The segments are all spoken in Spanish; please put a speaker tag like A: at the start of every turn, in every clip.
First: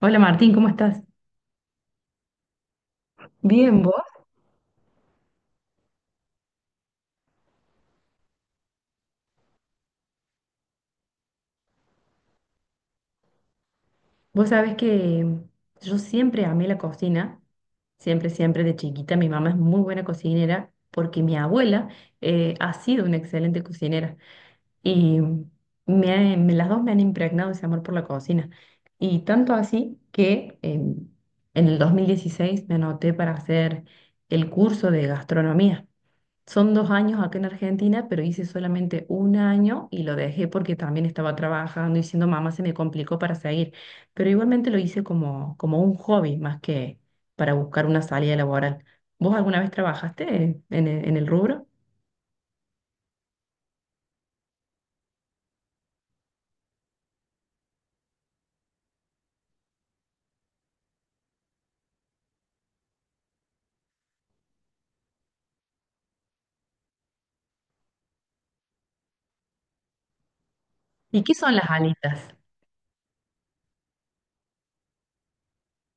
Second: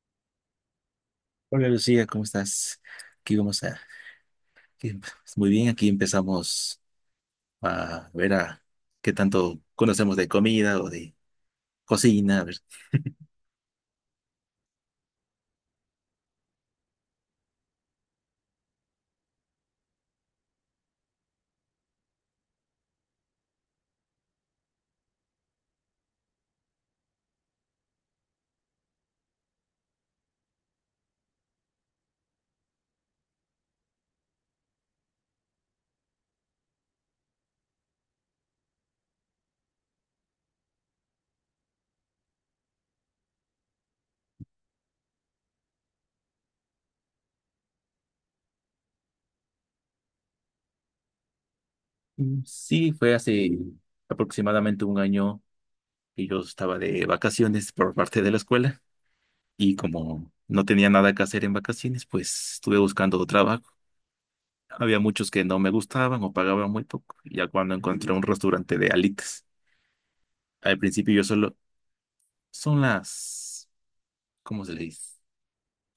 A: Hola Martín, ¿cómo estás?
B: Hola Lucía, ¿cómo estás? Aquí vamos a...
A: Bien, ¿vos?
B: aquí- Muy bien, aquí empezamos a ver a qué tanto conocemos de comida o de cocina. A ver.
A: Vos sabés que yo siempre amé la cocina, siempre, siempre de chiquita. Mi mamá es muy buena cocinera porque mi abuela ha sido una excelente cocinera y las dos me han impregnado ese amor por la cocina. Y tanto así que en el 2016 me anoté para hacer el curso de gastronomía. Son dos años acá en Argentina, pero hice solamente un año y lo dejé porque también estaba trabajando y siendo mamá se me complicó para seguir. Pero igualmente lo hice como, como un hobby más que para buscar una salida laboral. ¿Vos alguna vez trabajaste en el rubro?
B: Sí, fue hace aproximadamente un año que yo estaba de vacaciones por parte de la escuela y como no tenía nada que hacer en vacaciones, pues estuve buscando trabajo. Había muchos que no me gustaban o pagaban muy poco, ya cuando encontré un restaurante de alitas. Al principio yo
A: ¿Y qué
B: solo...
A: son las alitas?
B: Son las... ¿Cómo se le dice?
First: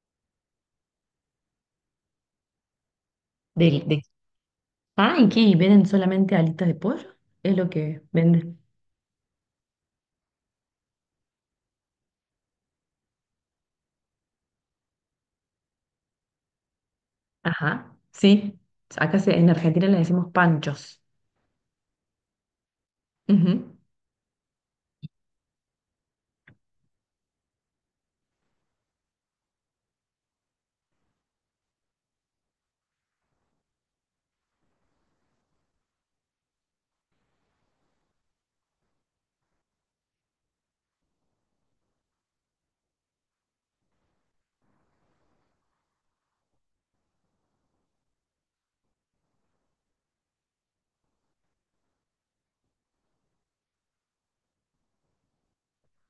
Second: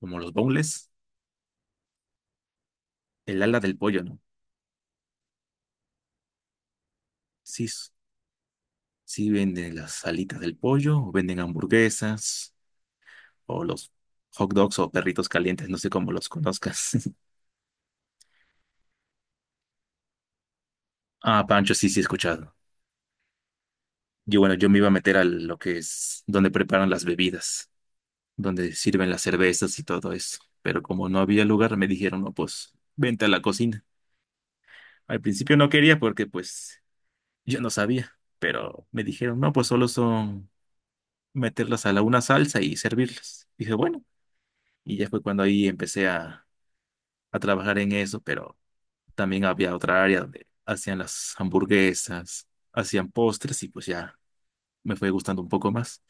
B: Como los boneless, el ala del
A: ¿Del-
B: pollo,
A: de,
B: ¿no?
A: ah, ¿y qué? ¿Y ¿Venden solamente alitas de pollo? Es
B: Sí,
A: lo que venden.
B: sí venden las alitas del pollo, o venden hamburguesas, o los hot dogs o perritos calientes, no sé cómo los conozcas.
A: Ajá, sí. En Argentina le decimos panchos.
B: Ah, pancho, sí, sí, he escuchado.
A: Ujú.
B: Yo, bueno, yo me iba a meter a lo que es donde preparan las bebidas, donde sirven las cervezas y todo eso. Pero como no había lugar, me dijeron, no, pues, vente a la cocina. Al principio no quería porque, pues, yo no sabía. Pero me dijeron, no, pues solo son meterlas a la una salsa y servirlas. Dije, bueno, y ya fue cuando ahí empecé a trabajar en eso, pero también había otra área donde hacían las hamburguesas, hacían postres y pues ya me fue gustando un poco más.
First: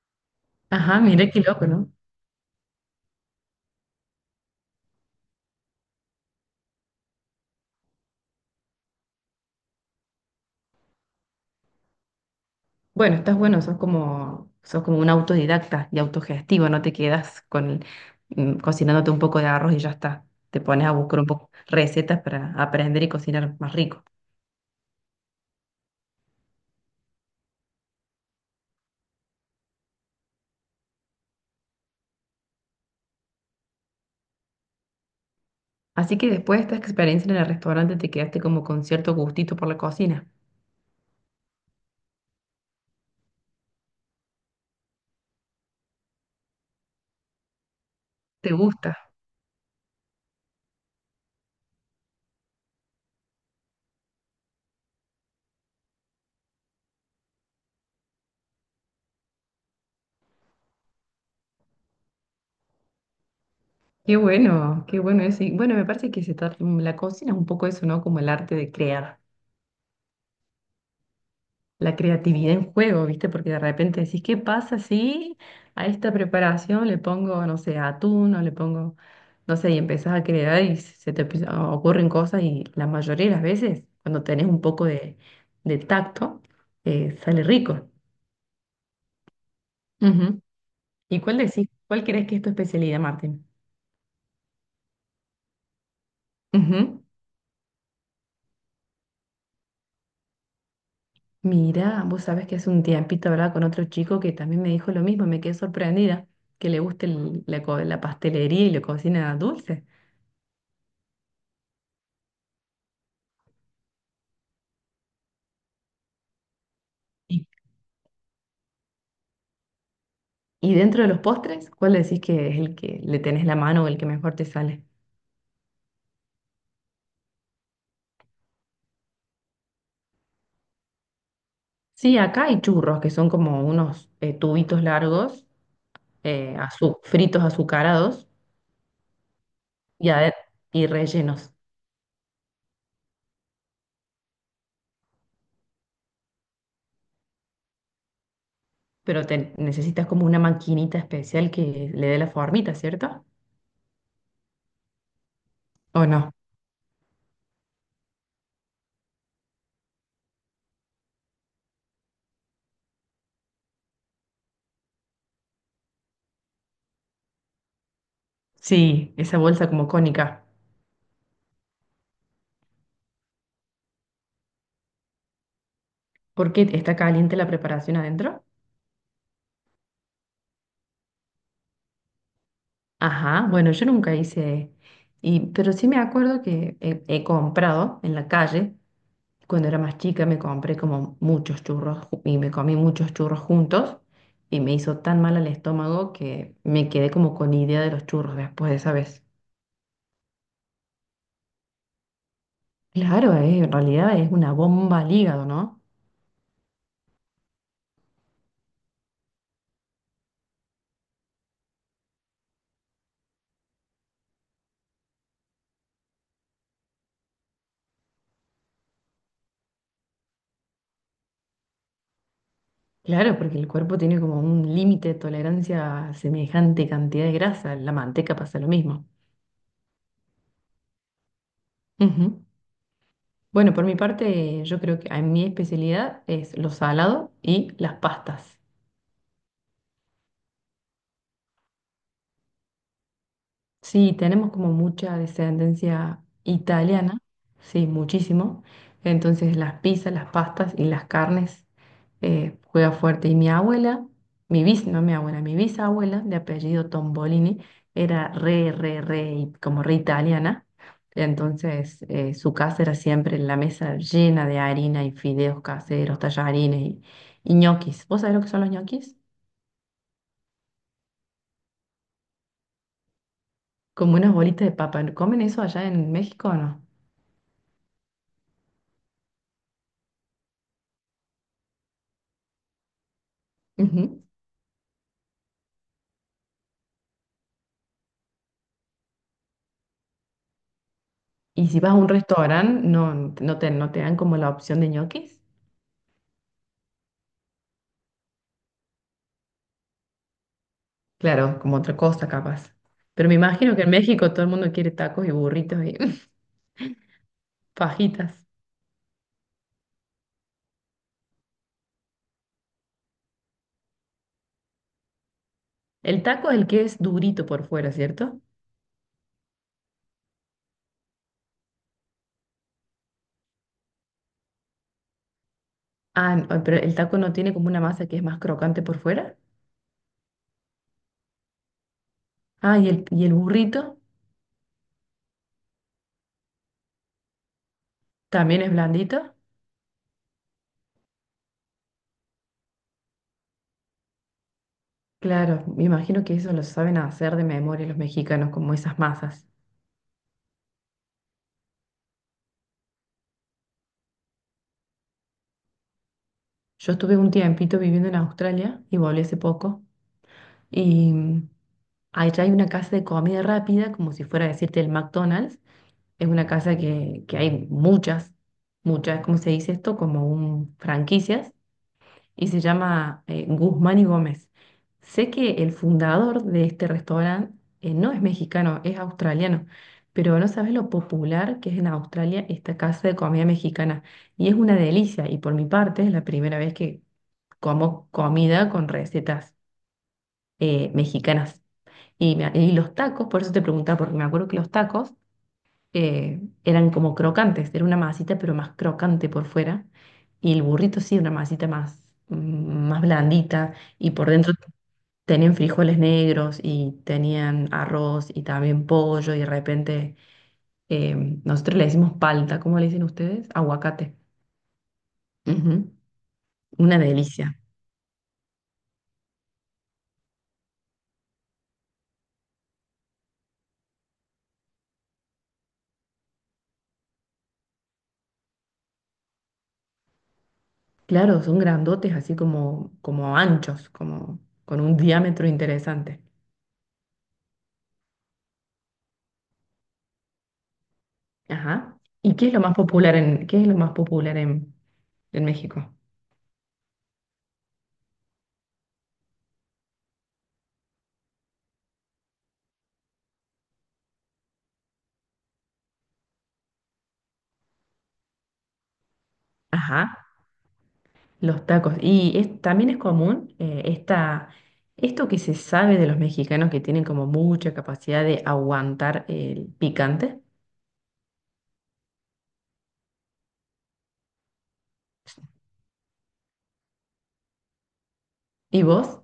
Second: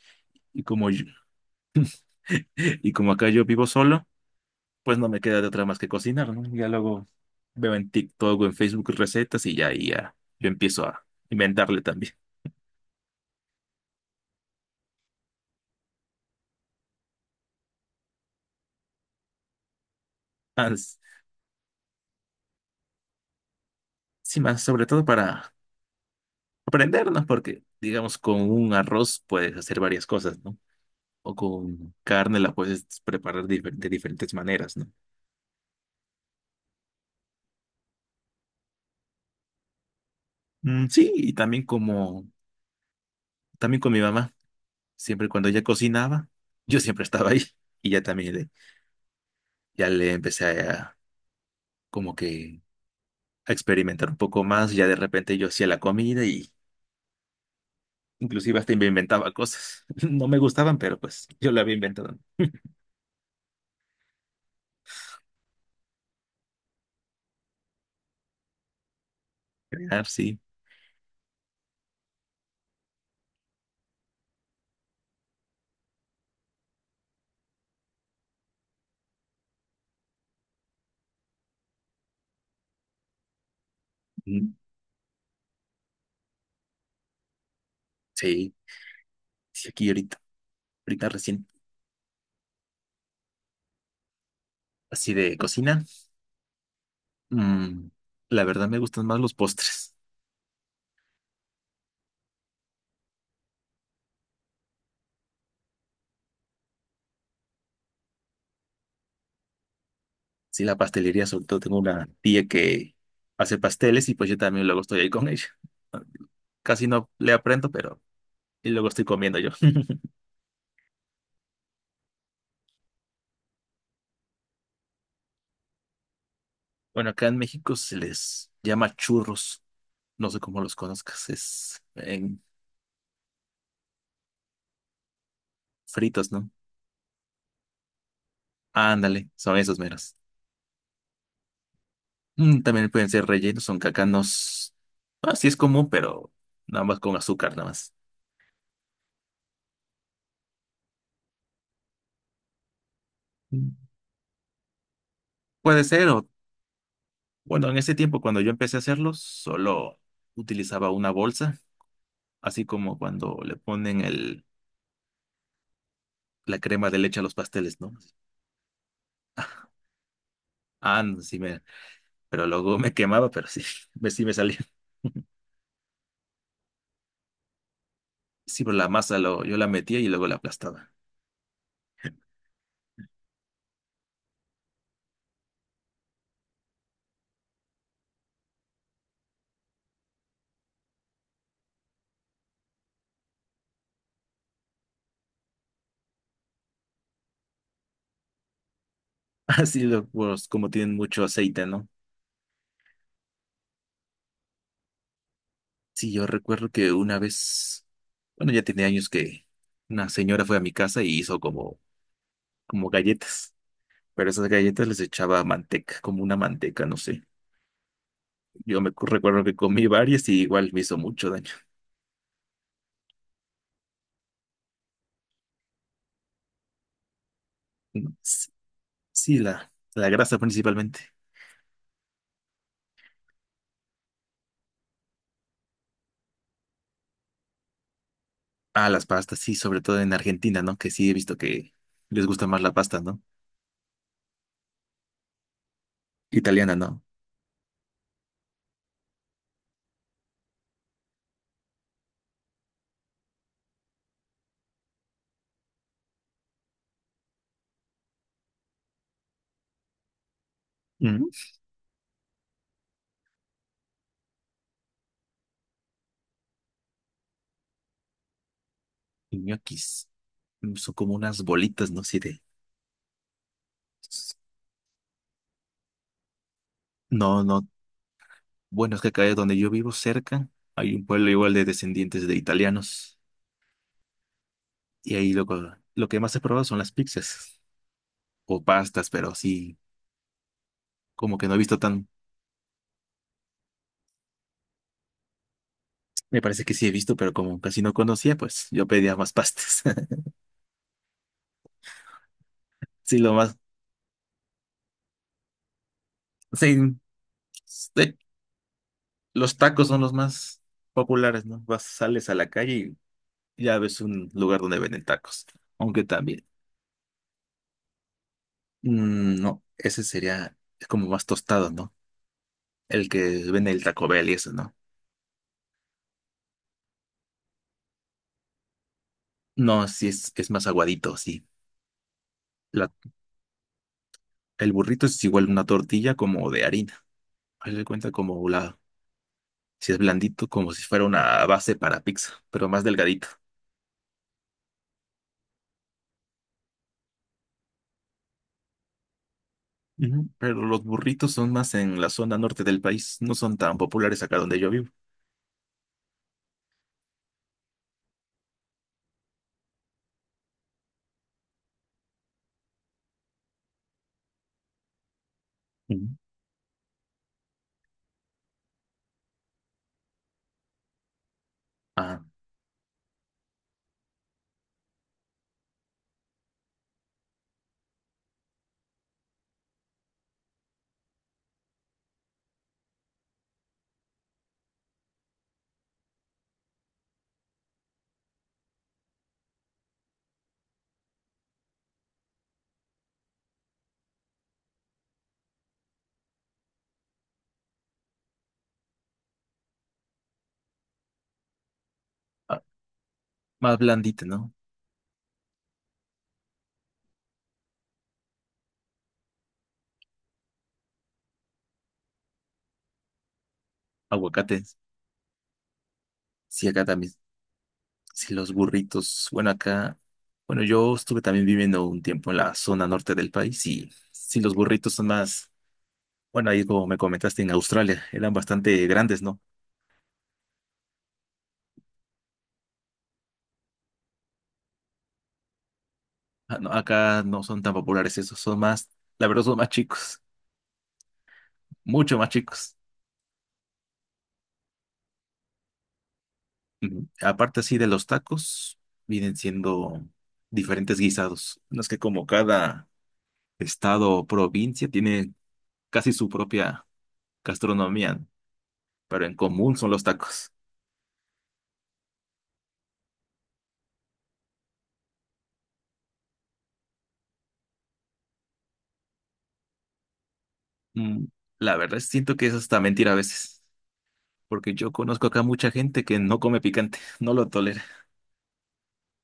B: Y como
A: Ajá,
B: yo-
A: mira qué loco, ¿no?
B: y como acá yo vivo solo, pues no me queda de otra más que cocinar, ¿no? Ya luego veo en TikTok o en Facebook recetas y ya, ahí ya yo empiezo a inventarle también.
A: Bueno, estás bueno, sos como un autodidacta y autogestivo, no te quedas con cocinándote un poco de arroz y ya está. Te
B: Ah,
A: pones a
B: s-
A: buscar un poco recetas para aprender y cocinar más rico.
B: Sí, más sobre todo para aprendernos, porque digamos con un arroz puedes hacer varias cosas, ¿no? O con carne la puedes preparar de diferentes maneras, ¿no?
A: Así que después de esta experiencia en el restaurante te quedaste como con cierto gustito por la cocina.
B: Mm, sí, y también como, también con mi mamá, siempre cuando ella cocinaba, yo siempre estaba ahí y ya también
A: ¿Te gusta?
B: ya le empecé como que a experimentar un poco más, ya de repente yo hacía la comida y inclusive hasta me inventaba cosas, no me gustaban, pero pues yo la había inventado.
A: Qué bueno eso. Y bueno, me parece que la cocina es un poco eso, ¿no? Como el arte de crear.
B: Ah, sí,
A: La creatividad en juego, ¿viste? Porque de repente decís, ¿qué pasa si a esta preparación le pongo, no sé, atún o le pongo, no sé, y empezás a crear y ocurren cosas y la mayoría de las veces, cuando tenés
B: mm,
A: un poco de tacto, sale rico.
B: sí, sí, aquí
A: Ujú.
B: ahorita
A: ¿Y cuál
B: recién,
A: decís? ¿Cuál crees que es tu especialidad, Martín?
B: así de cocina,
A: Ujú.
B: mm, la verdad me gustan más los postres.
A: Mira, vos sabés que hace un tiempito hablaba con otro chico que también me dijo lo mismo, me quedé sorprendida, que le gusta la pastelería y la cocina dulce.
B: Sí, la pastelería, sobre todo tengo una tía que hace pasteles y pues yo también luego estoy ahí con ella. Casi no le aprendo, pero y luego estoy comiendo yo.
A: Y dentro de los postres, ¿cuál decís que es el que le tenés la mano o el que mejor te sale?
B: Bueno, acá en México se les llama churros. No sé cómo los conozcas, es
A: Sí,
B: en
A: acá hay churros, que son como unos tubitos largos,
B: fritos, ¿no?
A: fritos azucarados
B: Ándale, son esos
A: y,
B: meros.
A: ade- y rellenos.
B: Mm, también pueden ser rellenos, son cacanos. Ah, sí es común, pero nada más con azúcar, nada más.
A: Pero te necesitas como una maquinita especial que le dé la formita, ¿cierto?
B: Mm, Puede
A: ¿O
B: ser,
A: no?
B: o bueno, en ese tiempo cuando yo empecé a hacerlos, solo utilizaba una bolsa, así como cuando le ponen el la crema de leche a los pasteles, ¿no?
A: Sí, esa
B: Ah,
A: bolsa como cónica.
B: ah, no, sí me, pero luego me quemaba, pero sí, me, sí me salía.
A: ¿Por qué está caliente la preparación adentro?
B: Sí, pero la masa lo, yo la metía y luego la aplastaba.
A: Ajá, bueno, yo nunca hice, y, pero sí me acuerdo que he comprado en la calle. Cuando era más chica me compré como y me comí muchos churros juntos y me hizo tan mal al estómago que me quedé como con idea de los churros después de esa vez.
B: Así lo, pues, como tienen mucho aceite, ¿no?
A: Claro, en realidad es una bomba al hígado, ¿no?
B: Sí, yo recuerdo que una vez, bueno, ya tenía años que una señora fue a mi casa y hizo como, como galletas, pero esas galletas les echaba manteca, como una manteca, no sé. Recuerdo que comí varias y igual me hizo mucho daño.
A: Claro, porque el cuerpo tiene como un límite de tolerancia a semejante cantidad de grasa. La manteca pasa lo mismo.
B: Sí, la grasa principalmente.
A: Ujú. Bueno, por mi parte, yo creo que a mi especialidad es lo salado y las pastas.
B: Ah, las pastas, sí, sobre todo en Argentina, ¿no? Que sí he visto que les gusta más la pasta, ¿no?
A: Sí, tenemos como mucha descendencia
B: Italiana, ¿no?
A: italiana, sí, muchísimo. Entonces las pizzas, las pastas y las carnes juega fuerte. Y mi abuela, mi bis, no mi abuela, mi bisabuela de apellido Tombolini era re, re, re, y como re italiana.
B: Mm.
A: Entonces su casa era siempre la mesa llena de harina y fideos caseros, tallarines y ñoquis. ¿Vos sabés lo que son los ñoquis?
B: Y ñoquis son como unas bolitas, ¿no? Sí, de...
A: Como unas bolitas de papa. ¿Comen eso allá en México o no?
B: No, no. Bueno, es que acá donde yo vivo, cerca, hay un pueblo igual de descendientes de italianos.
A: Ujú.
B: Y ahí lo que más he probado son las pizzas o pastas, pero sí, como que no he
A: Y
B: visto
A: si vas a
B: tan...
A: un restaurante, no, no te dan como la opción de ñoquis.
B: Me parece que sí he visto, pero como casi no conocía, pues yo pedía más pastas.
A: Claro, como otra cosa capaz.
B: Sí,
A: Pero
B: lo
A: me
B: más...
A: imagino que en México todo el mundo quiere tacos y burritos y
B: Sí, de
A: fajitas.
B: los tacos son los más populares, ¿no? Vas, sales a la calle y ya ves un lugar donde venden tacos. Aunque
A: El
B: también,
A: taco es el que es durito por fuera, ¿cierto?
B: no, ese sería es como más tostado, ¿no? El que vende el Taco Bell y eso, ¿no?
A: Ah, no, pero el taco no tiene como una masa que es más crocante por fuera.
B: No, sí es más aguadito, sí.
A: Ah, y
B: La-
A: el, y el burrito
B: el burrito es igual una tortilla como de harina. Haz de cuenta como
A: también es blandito.
B: si es blandito, como si fuera una base para pizza, pero más delgadito.
A: Claro, me imagino que eso lo saben hacer de memoria los mexicanos, como esas masas.
B: Ujú. Pero los burritos son más en la zona norte del país, no son tan populares acá donde yo vivo.
A: Yo estuve un tiempito viviendo en Australia y volví hace poco. Y allá hay una casa de comida rápida, como si fuera a decirte el McDonald's.
B: Ujú.
A: Es una casa que hay muchas, muchas, ¿cómo se dice esto? Como un franquicias. Y se llama Guzmán y Gómez. Sé que el fundador de este restaurante no es mexicano, es australiano. Pero no sabes lo popular que es en Australia esta casa de comida mexicana. Y es una delicia. Y por mi parte es la primera vez que como comida con recetas mexicanas. Y, y los tacos, por eso te preguntaba, porque me acuerdo que los tacos eran como crocantes, era una masita pero más crocante por fuera, y el burrito sí, una masita más,
B: Ah,
A: más blandita,
B: más
A: y
B: blandita,
A: por dentro
B: ¿no?
A: tenían frijoles negros y tenían arroz y también pollo, y de repente eh, nosotros le decimos palta, ¿cómo le dicen ustedes? Aguacate.
B: Aguacates.
A: Ujú,
B: Sí, acá
A: una
B: también.
A: delicia.
B: Sí, los burritos. Bueno, acá. Bueno, yo estuve también viviendo un tiempo en la zona norte del país y sí, los burritos son más. Bueno, ahí como me comentaste en Australia, eran bastante grandes, ¿no?
A: Claro, son grandotes, así como, como anchos, como con un diámetro interesante.
B: Ah, no, acá no son tan populares esos, son más. La verdad, son más chicos,
A: Ajá.
B: mucho más
A: ¿Y qué es lo más
B: chicos.
A: popular en, qué es lo más popular en México?
B: Ujú. Aparte, así de los tacos, vienen siendo diferentes guisados. No es que como cada estado o provincia tiene casi su propia gastronomía, pero en común son
A: Ajá.
B: los tacos.
A: Los tacos. También es común esto que se sabe de los mexicanos que tienen como mucha capacidad de aguantar el picante.
B: Mm, La verdad siento que eso está mentira a veces, porque yo conozco acá mucha gente que no come picante, no lo tolera.
A: ¿Y vos?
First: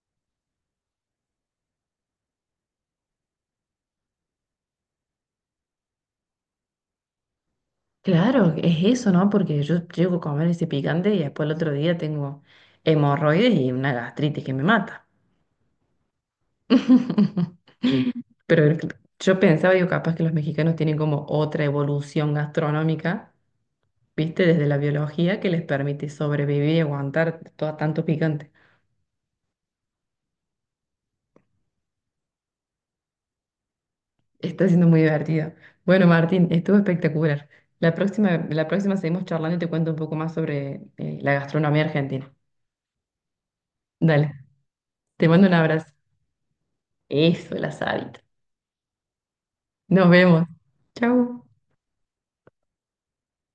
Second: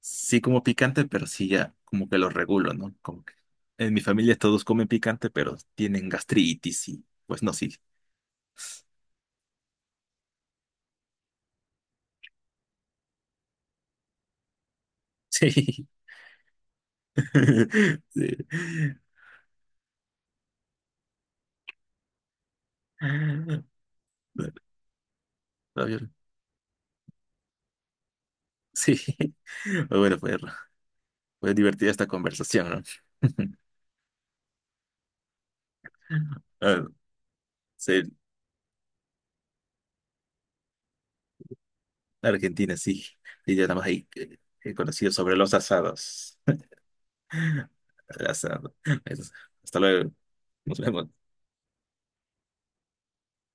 B: Sí como picante, pero sí ya como que lo regulo, ¿no? Como que en mi familia todos comen picante, pero tienen gastritis y pues no, sí.
A: Claro, es eso, ¿no? Porque yo llego a comer ese picante y después el otro día tengo hemorroides y una gastritis que me mata.
B: Sí. Sí.
A: Pero yo pensaba, yo capaz que los mexicanos tienen como otra evolución gastronómica
B: Ah,
A: viste,
B: bueno,
A: desde la biología que les
B: está
A: permite
B: bien.
A: sobrevivir y aguantar todo tanto picante.
B: Sí. Bueno, fue divertida esta conversación, ¿no?
A: Está siendo muy divertido. Bueno, Martín, estuvo
B: Ah,
A: espectacular.
B: sí,
A: La próxima seguimos charlando y te cuento un poco más sobre la gastronomía argentina.
B: Argentina, sí. Y ya nada más ahí
A: Dale,
B: conocido
A: te
B: sobre
A: mando un
B: los
A: abrazo.
B: asados.
A: Eso, el asadito.
B: Asado. Hasta luego.
A: Nos vemos.
B: Nos vemos.
A: Chau.